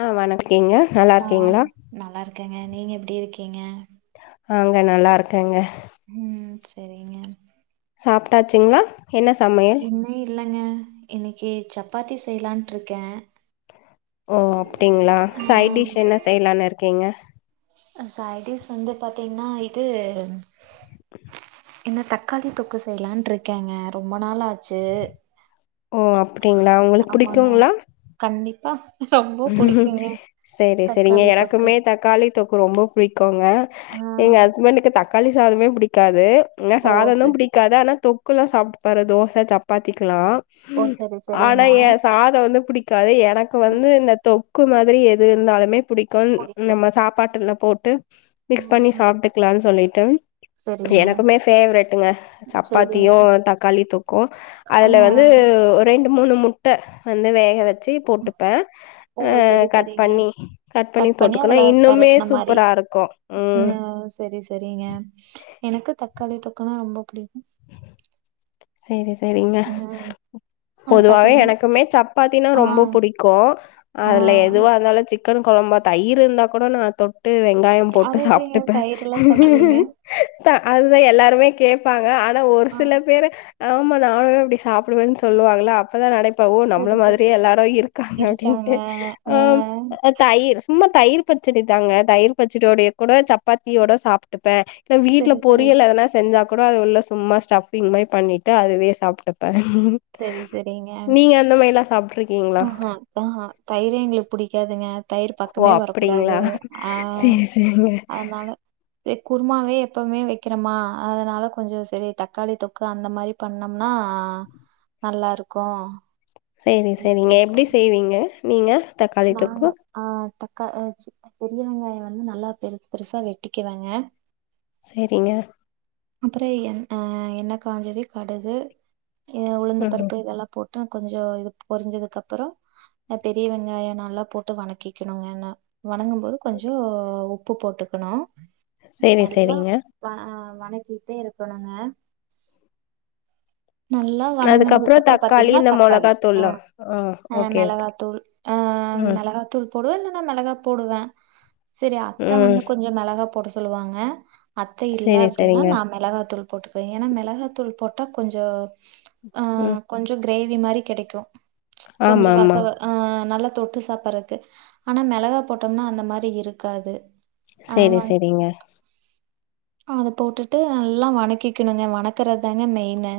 ஆ வணக் கீங்க நல்லா இருக்கீங்ளா கேங்க நீங்க எப்டி இருக்கீங்க ஆங்க நல்லா இருக்கேங்க ம் செரிங்க சாப்டாச்சுங்ளா இன்னும் இல்லங்க இன்னிக்கி சப்பாத்தி செய்லான்ட்டு இருக்க ஓ அப்டிங்ளா சைடிஷ் என்ன செய்லானு இருக் கீங்க அ கைடிஷ் வந்து பாத்தீங்னா இது என்ன தக்காளி தொக்கு செய்லான்ட்டு இருக்கேங்க ரொம்ப நாளாச்சு ஓ அப்டிங்ளா உங்ளுக் புடிக்குங்ளா பா செரி செரிங்க தக்காளி தொக்கு எனக்குமே தக்காளி தொக்கு ரொம்ப புடிக்குங்க ஆ எங்க ஹஸ்பண்டுக்கு தக் தக்காளி சாதமே புடிக்காது என்ன ஓ சாதந்தா சே புடிக்காது ஆனா தொக் குள்ள சாப்டுப்பாரு தோச சப்பாத்திக்கெல்லா ஓ ம் சரி சரிங்க ஆனா எ சாதோ வந்து புடிக்காது எனக்கு ம் வந்து இந்த தொக்கு மாதிரி எது இருந்தாலுமே புடிக்குன் புடிக்கு நம்ம சாப்பாட்டுல போட் மிக்ஸ் பண்ணி ம் சாப்ட்டுக்குலானு சொல்லிட் டென்த் சரிங்க எனக்குமே ஃபேவரைட்டுங்க சரிங்க சப்பாத்தியும் தக்காளி தொக்கும் ஆ அதுல வந்து ஒரு ரெண் மூணு முட்ட வந்து வேக வச் செயின் போட்டுப்பேன் ஓ செரி செரிங்க கட் பண்ணி போட்டுக்கணு அதுல இன்னுமே பெரட்ன மாதிரி சூப்பரா இருக்கு ம் உஹம் செரி செரிங்க எனக்கு தக்காளி தொக்கனா ரொம்ப பிடிக்கும் செரி செரி செரிங்க அது பொதுவாவே பாத்தீங்கன்னா எனக்குமே சப்பாத்தினா ஆ ரொம்ப பிடிக்கும் ஆ அதுல எதுவா இருந்தாலும் சிக்கன் குழம்பா தயிர் இருந்தா கூட நான் ட்டு வெங்காயம் போட்டு அது எப்டிங்க சாப்பிட்டுப்பேன் தயிரெல்லா சாப்டுவீங்க அதுதான் எல்லாருமே கேட்பாங்க ஆன ஒரு ஆ சில பேரு ஆமா நானும் அப்படி சாப்பிடுவேன்னு சொல்லுவாங்களா அப்பதான் நை இப்போ நம்மள செரி செரி மாதிரியே எல்லாரும் இருக்காங்க அப்படின்ட்டு ஆ ஆஹ தயிர் சும்மா தயிர் பச்சடி தாங்க தயிர் பச்சடியோடைய கூட சப்பாத்தியோட சாப்பிட்டுப்பேன் வீட்டுல செரி செரி பொரியல் எதுனா செஞ்சா கூட எல்லாம் சும்மா ஸ்டபிங் மாதிரி பண்ணிட்டு அதுவே சாப்பிட்டுப்பேன் செரி செரிங்க மாரிலா சாப்ட்ருக்கீங்களா? ஓஹோ ஆஹ் தயிரே எங்களுக்கு பிடிக்காதுங்க தயிர் ஓ! பக்கமே வரக்கூடாது அப்டிங்களா? ஆஹ் சேரி, சேரிங்க. அதனால குருமாவே எப்பவுமே வைக்கிறோமா அதனால கொஞ்சம் செரி தக்காளி தொக்கு அந்த மாதிரி பண்ணோம்னா நல்லா இருக்கும் செரி சேரிங்க எப்படி செய்வீங்க நீங்க தக்காளி நாங்க தொக்கு? ஆஹ் தக் பெரிய வெங்காயம் வந்து நல்லா பெருசு பெருசா வெட்டிக்குவேங்க செரிங்க அப்புறம் என் அஹ் எண்ண காஞ்சதும் கடுகு ம். உளுந்தப்பருப்பு இதெல்லாம் போட்டு கொஞ்சம் இது பொரிஞ்சதுக்கு அப்புறம் பெரிய வெங்காயம் நல்லா போட்டு வணக்கிக்கணுங்க வணங்கும் போது கொஞ்சோம் உப்பு போட்டுக்கணும் செரி செரிங்க வன சுட்டே இருக்கனுங்க நல்லா அதுக்கப்புறம் வனங்குனதுக்கப்ற தக்காளி பாத்தீங்னா இந்த தக்காளி மொளகாத்தூள்லா ஆ ஓகே, ஓகே. மெளகாத்தூள் ஆ ம், மெளகாத்தூள் போடுவே இல்லனா மெளகா போடுவே செரி அத்த ம். வந்து கொஞ்சொ மெளகா போட சொல்லுவாங்க அத்த இல்ல சேரி, அப்டின்னா சேரிங்க. நா மெளகா தூள் போட்டுக்குவே ஏனா மெளகாத்தூள் போட் கொஞ்சோ ஆ ம். கொஞ்ச கிரேவி மாரி கெடைக்கு கொஞ்சொ ஆமா, ஆமா. வசவு ஆ நல்ல தொட்டு சாப்பறக்கு ஆனா மெளகா போட்டொம்னா அந்த மாரி இருக்காது செரி செரிங்க அத போட்டுட்டு நல்லா வனக்கிக்கினுங்க வனக்குறது தாங்க மெயினு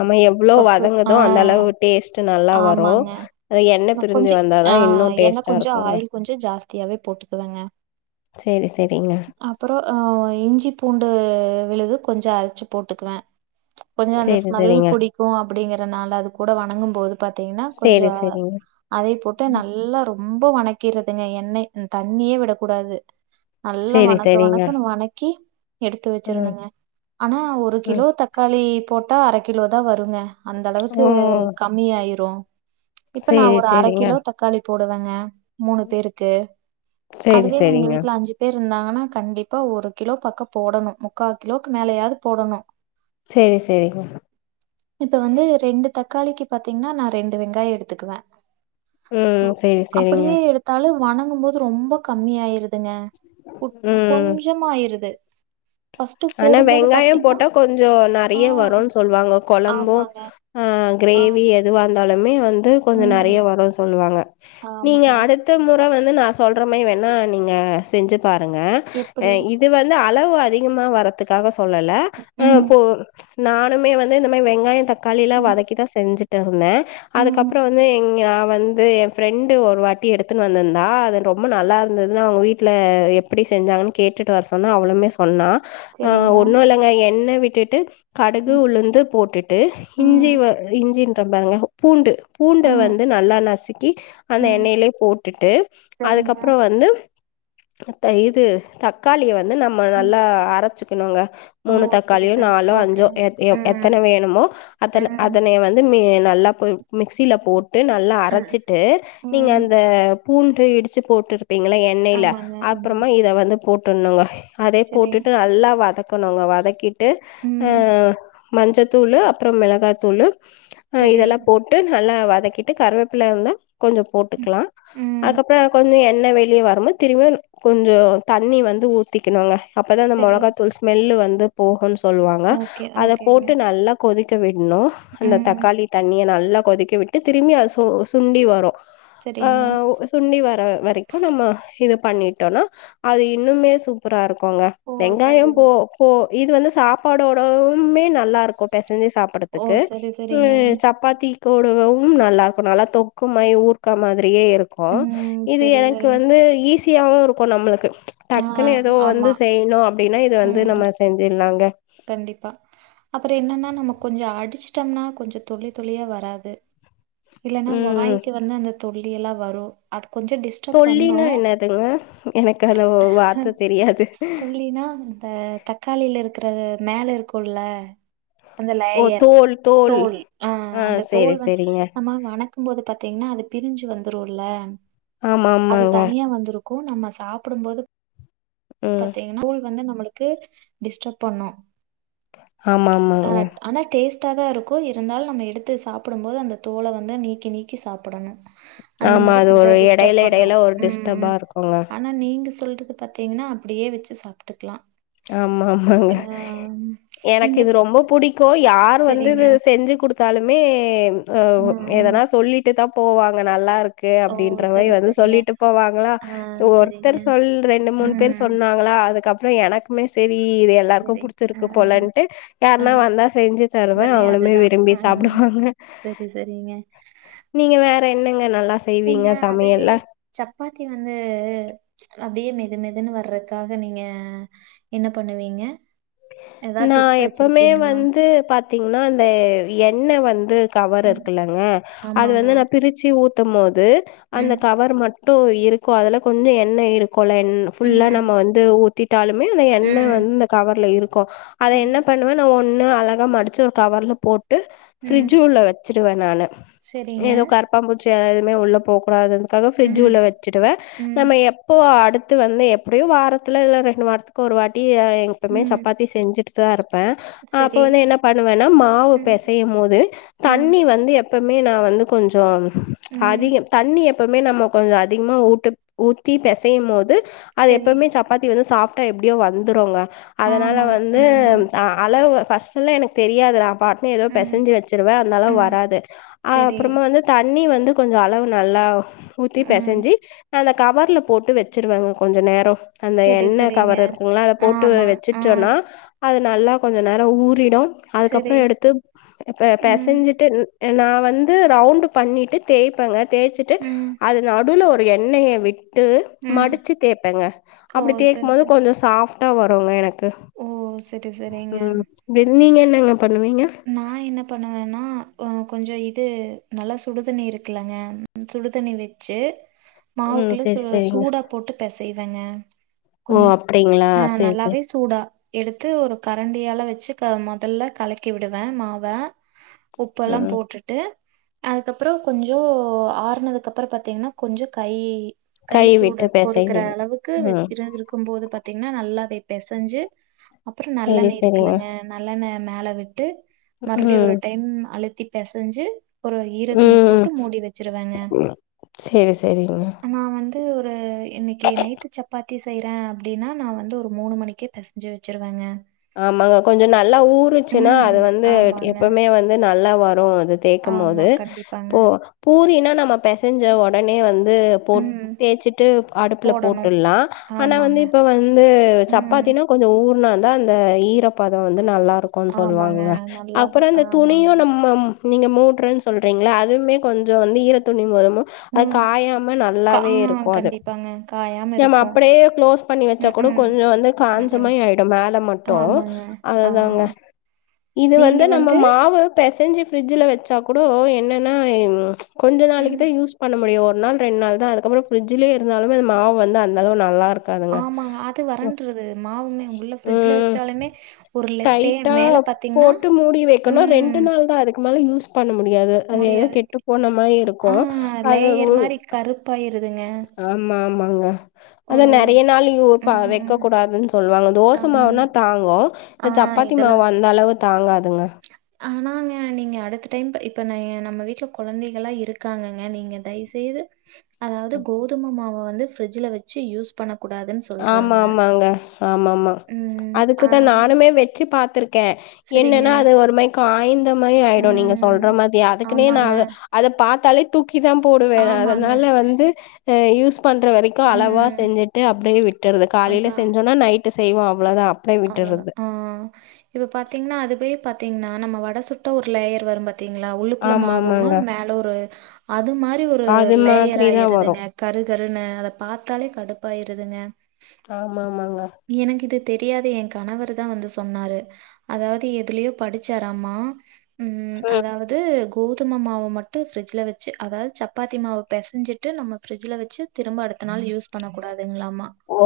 ஆமா எவ்ளோ வதங்குதோ அந்த ஆஹ் அளவு டேஸ்ட்டு நல்லா வரு ஆமாங்க அ எண்ண நான் பிரிஞ்சு கொஞ்சம் வந்தாதா இன்னு டேஸ்ட்டா இருக்குங்க தியாவே போட்டுக்குவெங்க சேரி, சேரிங்க. அப்பறொ ஆ இஞ்சி பூண்டு விழுது கொஞ்ச அரச்சு போட்டுக்குவே கொஞ்சொ அந்த சேரி, ஸ்மெல் சேரிங்க. புடிக்கு அப்டிங்குறனால அது கூட வனங்கும் போது பாத்தீங்கனா கொஞ்ச சேரி, சேரிங்க. அதையு போட்டு ம். நல்லா ரொ ம்ப வனக்கிர்றதுங்க எண்ணெய் தண்ணியே விடக்கூடாது நல்லா சேரி, வனக்கு சேரிங்க. வனக்குனு வனக்கி எடுத்து ம். வச்சுருனுங்க ஆனா ஒரு ம் கிலோ தக்காளி போட்டா அர கிலோ தா வருங்க அந்த அளவுக்கு ஓ கம்மியாயிரு இப்ப நா சேரி ஒரு அர சேரிங்க கிலோ தக்காளி போடுவெங்க மூணு பேருக்கு சேரி அதுவே எங்க சேரிங்க வீட்ல அஞ்சு பேர் இருந்தாங்கன்னா கண்டிப்பா ஒரு கிலோ பக்கப போடணு முக்கா கிலோக்கு மேலயாது போடணு சேரி சேரிங்க இப்ப வந்து ரெண்டு தக்காளிக்கு பாத்தீங்னா நா ரெண்டு வெங்காய எடுத்துக்குவே ம் சேரி சேரிங்க அப்புடியே எடுத்தாலு வனங்கும்போ து ரொம்ப கம்மி ஆயிருதுங்க கு ம் கொஞ்சமாயிருது ஃபர்ஸ்ட் ஆனா போடும்போது வெங்காயோ பாத்தீங்கன்னா போட்டா கொஞ்ச ந ஆ நிறையா வரு சொல்லுவாங்க கொழம்பு ஆமாங்க ஆ கிரேவி ஆமாங்க எதுவா இருந்தாலுமே ஏ வந்து து கொஞ்ச ம் நெறையா வருன் சொல்லுவாங்க நீங்க ஆமாங்க அடுத்த மொ னா வந்து நா சொல்ற மாரி வேணா நீங்க செஞ்சு பாருங்க ஆ எப்படி இது வந்து ஆ அளவு அதிகமா வர் ரத்துக்காக சொல்லல ஆ ம் போ சு நானுமே வந்து இந்த மாரி வெங்காயோ தக் காலிலா ம் வதக்கி தா செஞ்சே ட்டருந்தே ம் அதுக்கப்பறோ வந்து இங்கா வந்து எ ஃப்ரெண்டு ஒரு வாட்டி எடுத்துன்னு வந்திருந்தா அது ரொம்ப நல்லா இருந்ததுனு அவங்க வீட்டுல எப்படி செஞ்சாங்கன்னு கேட்டுட்டு வர சொன்னா அவளுமே சொன்னா ஆ சரிங்க ஒன்னு இல்லைங்க என்ன விட் டுட்டு கடுகு ம் உளுந்து போட்டுட்டு இஞ்சி ம் வே இஞ்சி தம்பாருங்க பூண்டு பூண்ட ம் வந்து நல்லா நசுக்கி அந்த ம் எண்ணைய்லே போட்டுட்டு சரிங்க அதுக்கப்பறோ வந்து அத்த இது தக்காளிய வந்து வந்து நம்ம ம் நல்லா அரச்சு க்கனுங்க ஓ மூணு சரி தக்காளியோ சரி நாலோ ஓகே அஞ்சோ ம் எத்தன வேணுமோ அத்தன ம் அதன வந்து மே நல்லா கொ மிக்சில போட் ட்டு நல்லா ம் அரச்சிட்டு நீங்க ம் அந்த பூண்டு இடிச்சு போட்டுரு வெப்பாங்கள எண்ணெயில ஆமாங்க ஆமா அப்புறமா இத வந்து போட் ட்டுண்ணுங்க அதே சரி போட்டுட்டு அல்லாவ் வதக்கணுங்க வதக்கிட் ட்டு ஆ ம் மஞ்சத்தூளு அப்புறோ மிளகாத்தூளு ஆ சரி இதெல்லா போட்டு நல்லா வதக் வதக்கிட்டு கருவேப்புள இருந்தா கொஞ்சோ ம் போட்டுக்கலா ம் அதுக்கப்புறோ கொஞ்சோ எண் எண்ணெ வெளிய வருமோ திரும்ப கொஞ்சோ தண்ணி வந்து ஊத்திக்கணுங்க அப்பதா அந்த சரி மொளகாத் ஸ்மெல்லு வந்து போகுன்ஸ் சொல்லுவாங்க ஓகே அத ஓகேங்க போட்டு நல்லா கொதிக் க்க விட் இன்னு அந்த ம் தக்காளி தண்ணிய நல் எல்லா கொதிக்க விட்டு திரும்பி அது சு சுண்டி வரு ஆ சரிங்க ஓ சுண்டி வர வரைக்கு நம்ம இத பண்ணிட்டோன்னா அது இன்னுமே சூப்பரா இருக் க்குங்க ஓ சரி வெங்காயம் இப்போ இது வந்து சாப்பாடோடமே நல்லா இருக்கு பெசஞ்சுஸ் ஓ சாப்புறதுக்கு சரி சரிங்க ம் சப்பாத்தி தொடுவவும் நல்லா இருக்கு நல்லா தொக்கு மாரி ஊருக்கா மாதிரி அப்டியே இருக்கு ம் இது சரி எனக்கு சரி வந்து ஈஸ் தியாவு இருக்கு நம்மளுக்கு ஆ டக்குன்னு எதோ ஆமா வந்து செய்யுணு அப் துன்னா இது து ம் நம்ம செஞ்சுர்லாங்க கண்டிப்பா அப்புறோ என்னன்னா நம்ம கொஞ்சோ அ அடுச்சுட்டம்னா கொஞ்சோ துளி துளியா வராது இல்லன்னா ம் மொளாய்க்கு வந்து அந்த தொள்ளியெல்லாம் வரும் அத் கொஞ்சம் டிஸ்டர்ப் தொல்லினா பண்ணும் என்னதுங்க எனக்கு அந்த ஹ் வார்த்த தெரியாது தொள்ளின்னாந்த தக்காளில இருக் ந்த மேல இருக்கும்ல அந்த ஓ லேயர் தோல் தோல் அஅ ஆ அந்த செரி தோல் வந்து செரிங்க நம்ம வணக்கும் போது பாத்தீங்ன்னா அது பிரிஞ்சு வந்து ருள்ள ஆமா ஆமாங்க இப்போ நம்ம சாப்டும்போது ம் பாத்தீங்கன்னா கூழ் வந்து நம்ம க்கு டிஸ்டர்ப் பண்ணோம் ஆமா ஆமாங்க த்தாதான் இருக்கும் இருந்தாலும் நம்ம எடுத்து சாப்டும்போது அந்த தோலை வந்து நீக்கி நீக்கி சாப்புடணும் ஆமா அது ஒரு இடையில இடையில ஒரு ம். டிஸ்டர்பா இருக்குங்க ஆனா நீங்க சொல்றது பாத்தீங்ன்னா அப்டியே வச்சு சாப்ட்டுக்லாம் ஆமாம் அங்க எனக்கு நீங்க இது ரொம்ப புடிக்கும் யார் வந்து சரிங்க. து செஞ்சு குடுத் தாலுமே அ ம், ம். எதனா சொல்லிட்டு தான் போவாங்க நல்லார்க் க்கு ஓ! அப்படின்ற மாரி சரி, வந்து சரிங்க. சொல்லிட்டு போவாங்களா ஆ சோ சரிங்க. ஒருத்தர் சொல் ரெண்டு மூணு பேர் ம். சொன்னாங்களா அதுக்கப் அப்றம் எனக் ம் மே செயில் இ இது எல்லார்க்கும் சரி. அ, புடிச்ருக்கு போலன்ட்டு அ யாருன்னா வந்தா செஞ்சு தருவேன் உடனே அவுங்களுமே அதுதான். விரும்பி அ சாப்டுவாங்க சரி, சரிங்க. நீங்க வேற என்னங் நீங்க அதுலே சப்பாத்தி வந்து அப்படியே மெது மெதுன்னு வர்றதுக்காக நீங்க என்ன பண்ணுவீங்க ஏதாவது நான் டிப்ஸ் எப்பவுமே வச்சிருக்கீங்களா? வந்து பாத்தீங்னா அந்த எட் ன்ன வந்து கவர் ம். இருக்குல்லங்க அது ஆமாங்க. வந்து நா பிரிச்சு ஊ பத்தொம்போது அந்த ம். கவர் மட் டு இருக்கும் அதுல கொஞ்சோ எண்ணெ இருக் கொல எண் ஃபுல்லா ம். நம்ம வந்து ஊத்திட்டாலுமே அந்த எண்ணெ ம். வந் அந் கவர்ல இருக் கோ அத ம். என்ன பண்ணுவ நா ஒன் இன்னு அழகா மடிச்சு ஒரு கவர்ல போட் டு ம். ஃப்ரிட்ஜ் உள்ள வச்சுருவ நானு சரிங்க. ஏதோ கரப்பாபூச் எ எதுமே உள்ள போ கூடாதுந்து காக ஃப்ரிட்ஜ் ம். உள்ள வச்டுவ ம். நம்ம எப்போ அடுத் த்து வந்து எப்டியு வாரத்ல இல்ல ரெண்டு வாரத்துக்கு ஒரு வாட்டி இ ஆ இங் எப்பமே ம். சப் சப்பாத்தி செஞ்சுட்டு தா இருப்ப அப்ப சரி. வந்து என்ன பண்ணுவனா மாவு ம். பெசயும் போது ம். தண்ணி வந்து எப் இப்பமே நா வந்து கொஞ்சோ ம். அதிகம் தண்ணி எப் எப்பமே நம்மோ கொஞ்சோ அதிக்மா ஊட்டுப் ஊத்தி பெசயு போது அது சரி. எப்போமே சப்பாத்தி வந்து சாஃப்ட் ட எப்டியு வந்துருங்க அதனால ஆமா. வந்து ம். அ அளவு வ ஃபஸ்ட்டுல எனக் தெரியாதுரா பாட்னு ஏதோ ம். பெசஞ்சி வச்சிருவ அந்தளவு ம். வராது அ சரி. அப்றமா வந்து தண்ணி வந் இது கொஞ்சோ அளவு நல்லாவ் ஊத்தி ம். பெசஞ்சி நல்லக் கவர்ல போட்டு வச்சுருவங்க கொஞ்ச நேரோ அந்த சரி, எண்ணெ சரிங்க. கவர் இருக்குங்ள அத போட்டு ஆமா. ஆ. வச்சிட் அது நல்லா கொஞ்சோ நேரோ ஊறிடும் அதுக்கப்றோ சரி. எடுத்து ப ம். பெசஞ்சிட்டு இன் எ நா வந்து ரவுண்டு் பண்ணிட்டு தேய்ப்பங்க தேய்ச்சுட்டு ம். அது நடுவுல ஒன் இப் எண்ணெய விட் டு ம். மடிச்சு தேய்பங்க ஓ! அப்டி தேய்க் சரி, போது சரி. கொஞ்சோ சாஃப் ட்ட வருங்க எனக் ஓ சரி சரிங்க இப்படி நீங்கள் என்னங்க பண்ணுவீங்க நா என்ன பண்ணுவேன்னா அ கொஞ்ச. இ இது நல்லா சுடு தண்ணி இருக்குலங்க சுடுதண்ணி வச்சு ம் மாவுக்குள்ள சூ சரி சரிங்க சூடா போட்டு பெசை வைப்பேங்க ஓ அப்டிங்களா செரி செரி சூடா எடுத்து ஒரு கரண்டியால வச்சு க மொதல்ல கலக்கி விடுவே மாவ உப்பெல்லா ம் போட்டுட்டு அதுக்கப்புற கொஞ்ச ஆறனதுக்கு அப்புற பாத்தீங்கன்னா கொஞ்ச கை கை. சூடு விட்டு பொறுக்கற பெசைவீங்க அளவுக்கு ம் இருந்துருக்கு போது பாத் பாத்தீங்கன்னா நல்லாவே பெஸ் பெசஞ்சி அப்புற நல்ல செரி நேரலா செரிங்க இருக்குலங்க நல்ல நே மேல விட்டு மறுபடியு ஒரு ம் டைம் அழ்த் திட்ட பெசைஞ்சு ஒரு ஈர துணி ம் போட்டு மூடி வச்சிருவாங்க செரி செரிங்க நா வந்து ஒரு இன்னிக்கு நைட்டு சப்பாத் தி செய்றே அப்டின்னா நா வந்து ஒரு மூணு மணிக் கே பெசைஞ்சி வச்சுருவங்க ஆமாங்க கொஞ்ச நல் லா ஊருச்சுன்னா அது ம் வந்து ட் ஆமாங்க எப்பமே வந்து நல்லா வரு தேக்கும் போது ஆமாம் கண்டிப்பாங்க போ பூரின்னா நம்ம பெசைஞ்ச ஒடனே வந் து போட் ம் தேச்சிட்டு ப் அடுப்புல போடணும் போட்டுல்லா. ஆன வந்து ஆமாங்க இப்ப வந்து ம் சப்பாத்தின கொஞ்ச ஊர் நான் தா அந்த ஈரப்பதம் வந் நல்லா இருக்கோன் ஆமாங்க சொல்லுவாங்க நல்லா அப்புற ச- இந்த ஆமாங்க. துணியு நம்ம ம் நீங்க மூட்ரன் சொல்றீங்களா அதுவுமே கொஞ்ச வந்து ஈரத் துணி மா அது ம். காயாம்ம கா நல்லாவே ஆ இருக்கு அது கண்டிப்பாங்க. காயாம நம்ம இருக்கும். அப்டியே க்ளோஸ் பண்ணி வச்ச கூட ம்ஹ்ம். கொஞ்ச வந்து காஞ்ச ம்ஹ்ம். மாரி ஆயிடு மேல் மட்டும் ஆமாங்க. ஆ. அதாங்க இது வந்து நம்ம மாவு பெசெஞ்சு பிரிட்சுல வச்சா கூட என்னன்னா கொஞ்ச நாளைக்கு ம். தான் யூஸ் பண்ண முடியும் ஒரு நாள் ரெண்டு நாள் தான் அதுக்கப்புறம் பிரிட்ஜலயே இருந்தாலும் அ மாவு வந்து அந்தளவு நல்லா இருக்காது ஆமாங்க அது வரன்றது மா ஆவுமே உள்ள பிரிட்ஜ்ல ம் வச்சாலுமே ஒரு லே பே டைட்டா மேல பாத்தீங்கன்னா போட்டு மூடி வைக்கனும் ரெண்டு ம். நாள் தான் அதுக்கு மேல யூஸ் பண்ண மு முடியாது அது எதுவும் முடியாது. கெட்டு போன மாதிரி இருக்கு ஆ அது லேயர் மாரி கருப்பாயிருதுங்க. ஆமா ஆமாங்க அது ஒரு நிறைய நாள் வைக்க ம். கூடாதுன்னு சொல்லுவாங்க தோசை ஆமாங்க. மாவுனா தாங்கும் ஆ சப்பாத்தி இதெல்லாம் மாவு வந்த அளவு தாங்காதுங்க ஆனாங்க நீங்க அடுத்த டைம் இப்ப ந நம்ம வீட்டுல குழந்தைகளா இருக்காங்கங்க நீங்க தயவு செய்து அதாவது ம். கோதுமை மாவ வந்து பிரிட்ஜ்ல வச்சு யூஸ் பண்ண ஆமா ஆமாங்க ஆமா ஆமா ம். ஆ அதுக்குதான் நானுமே வச்சு பா சரிங்க. என்னன்னா அது ஒரு மாதிரி காய்ந்த ஆயிடும் நீங்க ம். சொல்ற மாதிரி அதுக்குனே ஆமாங்க, நான் அதை பார்த்து தலை தூக் தூக்கி தான் போடுவேன் ஆமாங்க. அதனால வந்து யூஸ் பண்ற வரைக்கும் அளவா ம். செஞ்சுட்டு அப் அப்படியே விட்டுறது காலையில செஞ்சோனா நைட் ட்டு செய்வம் அவ்வளோதான் அவ்வளவுதா ஆஹ் இப்ப பாத்தீங்கன்னா அதுவே ப பாத்தீங்கன்னா நம்ம வட சுட்ட ஒரு லேயர் வரும் பாத்தீங்களா உள்ளுக்குள்ள ஆமா மாவும ஆமாங்க மேல ஒரு அது மாதிரி ஒரு அது லேயர் மாதிரிதா வரு ஆயிருதுங்க கரு கருன்னு அத பார்த்தாலே கடுப்பாயிருதுங்க ஆமா ஆமாங்க எனக்கு இது தெரியாத என் கணவர் தான் வந்து சொன்னாரு அதாவது எதுலயோ படிச்சாராமா உம் அ அதாவது கோதும மாவ மட்டு ஃப்ரிட்ஜுல வச்சு அதாவது சப்பாத்தி மாவ பெசைஞ்சிட்டு நம்ம ஃப்ரிட்ஜில் வச்சு திரும்ப அடுத்த நாள் யூஸ் பண்ணக்கூடாது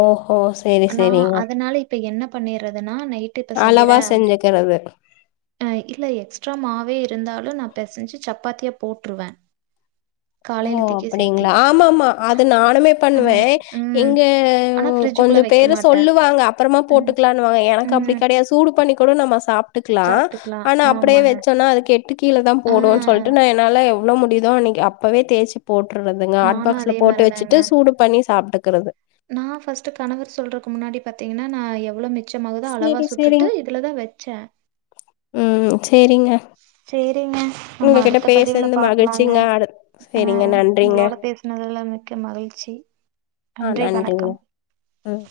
ஓஹோ சரி ஆனா அதனால இப் இப்ப என்ன பண்ணிற்றது நா நைடு இப்ப செய்யறே அளவா அப்படி செஞ்சுக்கிறது ஆ இல்ல எக்ஸ் ட்ரா மாவே இருந்தாலு நா பெசைஞ்சு சப்பாத்திய போட்ருவே ஓ அப்படிங்களா ஆமாமா அத நானுமே பண்ணுவே ம், ம். இங்க ஆனா கொஞ்ச ஃப்ரிட்ஜுக்குள்ள பேர் வைக்க எதோ மாட்டேன். சொல்லுவாங்க அப்பறமா ம், போட்டுக்கலானுவாங்க எனக்கு அப்டி ம். கெடையாது சூடு பண்ணி கூட நம்ம ஸ் சாப்ட்டுகலா சாப்பிட்டுக்கலாம். ஆனா அப்படியே ஆமாங்க. வச்சோம்ன்னா அதுக்கு கேட்டு கீழ தா ஆ போடுவோனு சொல்லிட்டு நா என்னால எவ் என்ன முடியுதோ அநேக்கு அப் அப்பவே தேச்சிப் போட்டுர்ரதுங்க நானும் ஹாட்பாக்ஸ்ல அதே போட்டு மாரி தாங்க. வச்சுட்டு சூடு பண்ணி சாப்டக் க்குறது நான் பஃஸ்டு கணவர் சொல்றக்கு முன்னாடி பாத்தீங்கன்னா நா எவ்ளோ மிச் ச்சமாவுதா அளவா செரி சுட்டுட்டு இதுலதா வச்சே உ ச் சேரிங்க நம்ம உங்ககிட்ட அடுத்த பதிவுல பேசுனது பாக்கலாங்க மகிழ்ச்சிங்க அடு அ செரிங்க நன்றிங்க உங்களோட பேசுனதுல மிக்க மகிழ்ச்சி ஆ நன்றி நன்றிங்க வணக்கம் ம்